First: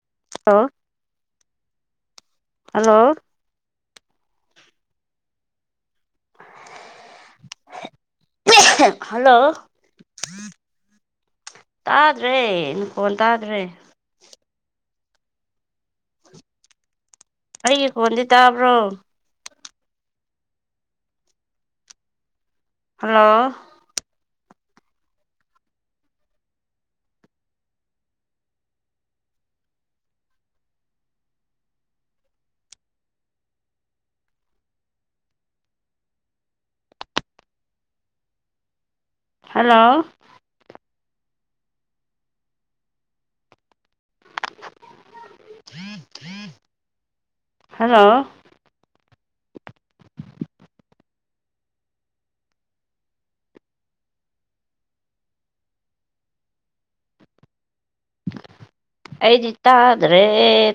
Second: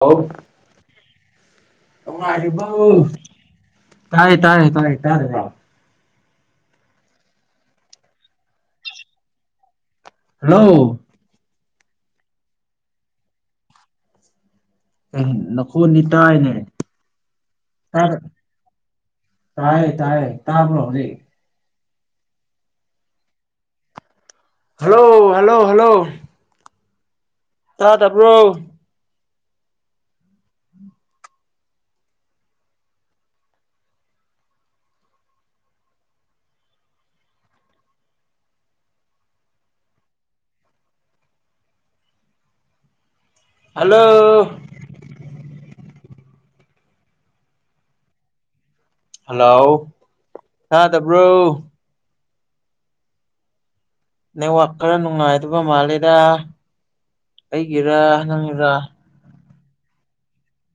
ꯍꯂ ꯍꯜꯂꯣ ꯅꯨꯡꯉꯥꯏꯔꯤꯕꯔꯤꯕꯥꯎ ꯍꯜꯂꯣ [inaudible] ꯇꯥꯏ ꯇꯥꯏ ꯇꯥꯏ ꯇꯥꯏꯌꯦ ꯍꯜꯂꯣ ꯍꯜꯂꯣ ꯇꯥꯗ꯭ꯔꯦ ꯅꯈꫭꯟ ꯇꯥꯗ꯭ꯔꯦ ꯅꯪ ꯅꯈꯣꯟꯗꯤ ꯇꯥꯏꯅꯦ ꯑꯩꯒꯤ ꯈꯣꯟꯗꯤ ꯇꯥꯕ꯭ꯔꯣ ꯇꯥꯏꯌꯦ ꯇꯥꯏꯌꯦ ꯇꯥꯕ꯭ꯔꯣ ꯍꯧꯖꯤꯛ ꯍꯜꯂꯣ ꯍꯜꯂꯣ ꯍꯜꯂꯣ ꯍꯜꯂꯣ ꯇ ꯇꯔꯕ꯭ꯔꯣ ꯍꯜꯂꯣ ꯍꯜꯂꯣ ꯍꯜꯂꯣ ꯍꯂꯣ ꯇꯕ꯭ꯔꯣ ꯅꯦꯠꯋꯥꯛ ꯈꯔ ꯅꯨꯡꯉꯥꯏꯗꯕ ꯃꯥꯂꯦꯔ ꯑꯩꯒꯤꯔ ꯅꯪꯒꯤꯔ ꯑꯩꯗꯤ ꯇꯥꯗ꯭ꯔꯦ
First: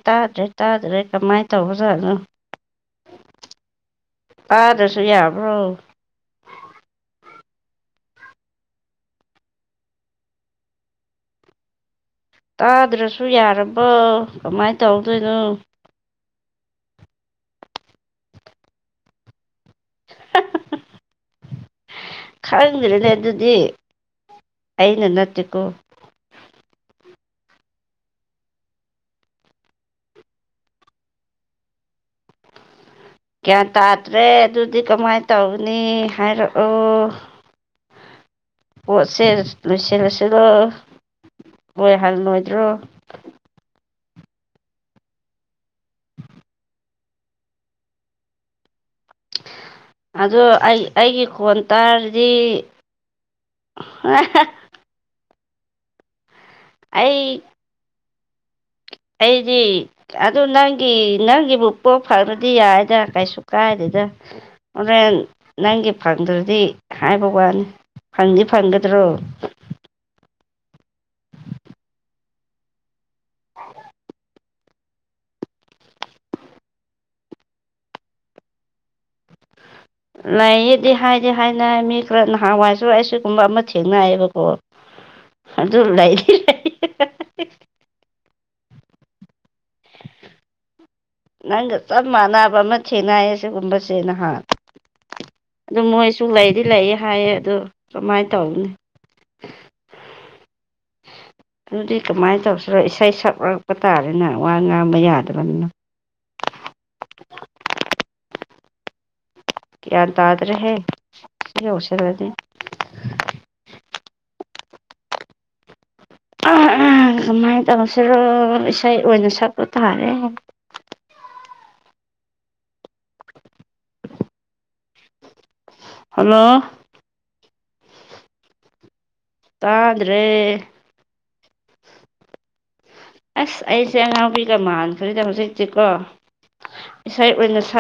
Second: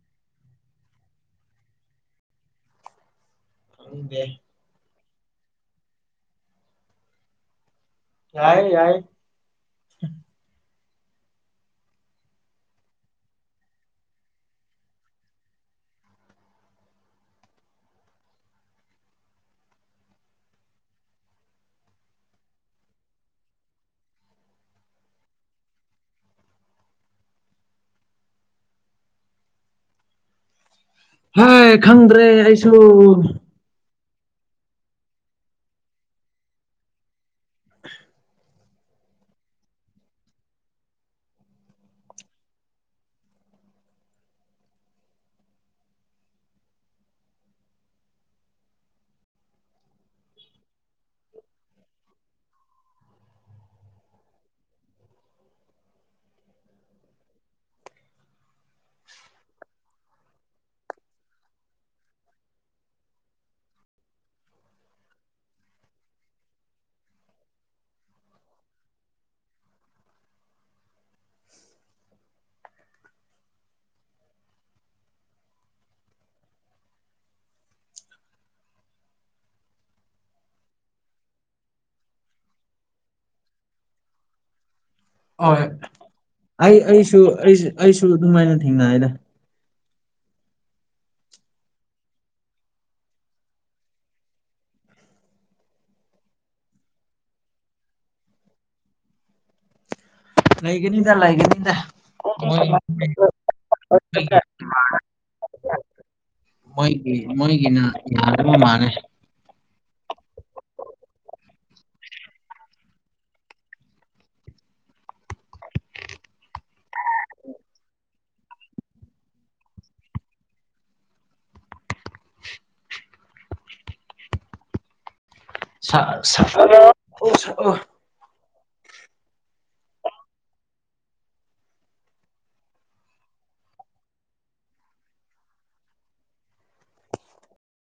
ꯇꯥꯗ꯭ꯔꯦ ꯇꯥꯗ꯭ꯔꯦ ꯀꯃꯥꯏꯅ ꯇꯧꯕꯖꯥꯠꯅꯣ ꯈꯪꯗꯦ ꯇꯥꯗ꯭ꯔꯁꯨ ꯌꯥꯕ꯭ꯔꯣ ꯌꯥꯏ ꯌꯥꯏ ꯇꯥꯗ꯭ꯔꯁꯨ ꯌꯥꯔꯕꯣ ꯀꯃꯥꯏꯅ ꯇꯧꯗꯣꯏꯅꯣ [unintelligible] ꯈꯪꯗ꯭ꯔꯅꯦ ꯑꯗꯨꯗꯤ ꯑꯩꯅ ꯅꯠꯇꯦꯀꯣ ꯍꯥꯏ ꯈꯪꯗ꯭ꯔꯦ ꯑꯩꯁꯨ ꯀ꯭ꯌꯥꯟ ꯇꯥꯗ꯭ꯔꯦ ꯑꯗꯨꯗꯤ ꯀꯃꯥꯏꯅ ꯇꯧꯒꯅꯤ ꯍꯥꯏꯔꯛꯑꯣ ꯄꯣꯠꯁꯦ ꯂꯣꯏꯁꯤꯜꯂꯁꯤꯔꯣ ꯂꯣꯏ ꯍꯜꯂꯣꯏꯗ꯭ꯔꯣ ꯑꯗꫭ ꯑꯩ ꯑꯩꯒꯤ ꯈꯣꯟ ꯇꯥꯔꯗꯤ ꯍ ꯑꯩ ꯑꯩꯗꯤ ꯑꯗꯨ ꯅꯪꯒꯤ ꯅꯪꯒꯤꯕꯨ ꯄꯣ ꯐꯔꯗꯤ ꯌꯥꯏꯗ ꯀꯩꯁꯨ ꯀꯥꯏꯗꯦꯗ ꯍꯣꯔꯦꯟ ꯅꯪꯒꯤ ꯐꯪꯗ꯭ꯔꯗꯤ ꯍꯥꯏꯕ ꯋꯥꯅꯤ ꯐꯪꯗꯤꯦ ꯐꯪꯒꯗ꯭ꯔꯣ ꯂꯩꯌꯦꯗꯤ ꯍꯥꯏꯗꯤ ꯍꯥꯏꯅ ꯃꯤ ꯈꯔ ꯅꯍꯥꯟꯋꯥꯏꯁꯨ ꯁꯤꯒꯨꯝꯕ ꯑꯃ ꯊꯦꯡꯅꯌꯦꯕꯀꯣ ꯍꯣꯏ ꯑꯩ ꯑꯩꯁꯨ ꯑꯩꯁꯨ ꯑꯩꯁꯨ ꯑꯗꯨꯃꯥꯏꯅ ꯊꯦꯡꯅ ꯍꯥꯏꯗ ꯅꯪꯒ ꯆꯞ ꯃꯥꯟꯅꯕ ꯑꯃ ꯊꯦꯡꯅꯩꯌꯦ ꯁꯤꯒꯨꯝꯕꯁꯦ ꯅꯍꯥꯟ ꯑꯗꯨ ꯃꯣꯏꯁꯨ ꯂꯩꯗꯤ ꯂꯩꯌꯦ ꯍꯥꯏꯌꯦ ꯑꯗꯨ ꯀꯃꯥꯏꯅ ꯇꯧꯒꯅꯤ ꯂꯩꯒꯅꯤꯗ ꯂꯩꯒꯅꯤꯗ ꯑꯗꯨꯗꯤ ꯀꯃꯥꯏꯅ ꯇꯧꯁꯤꯔꯣ ꯏꯁꯩ ꯃꯣꯏ ꯁꯛꯂꯛꯄ ꯇꯥꯔꯦꯅꯦ ꯋꯥ ꯉꯥꯡꯕ ꯌꯥꯗꯦ ꯇꯅ ꯃꯣꯏꯒꯤ ꯃꯣꯏꯒꯤꯅ ꯌꯥꯅꯕ ꯃꯥꯥꯟꯂ ꯒ꯭ꯌꯥꯟ ꯇꯥꯗ꯭ꯔꯦꯍꯦ ꯁꯤ ꯌꯧꯁꯤꯜꯂꯅꯤ ꯑꯥ ꯑꯥ ꯀꯃꯥꯏꯅ ꯇꯧꯁꯤꯔꯣ ꯏꯁꯩ ꯑꯣꯏꯅ ꯁꯛ ꯆꯠꯄ ꯇꯥꯔꯦ ꯁ ꯍꯜꯂꯣ ꯁꯛꯑꯣ ꯁꯛꯑꯣ ꯇꯥꯗ꯭ꯔꯦ ꯑꯁ ꯑꯩꯁꯦ ꯑꯉꯥꯎꯕꯤꯒ ꯃꯥꯟꯈ꯭ꯔꯤꯗ ꯍꯧꯖꯤꯛꯇꯤꯀꯣ ꯏꯁꯩ ꯑꯣꯏꯅ ꯁ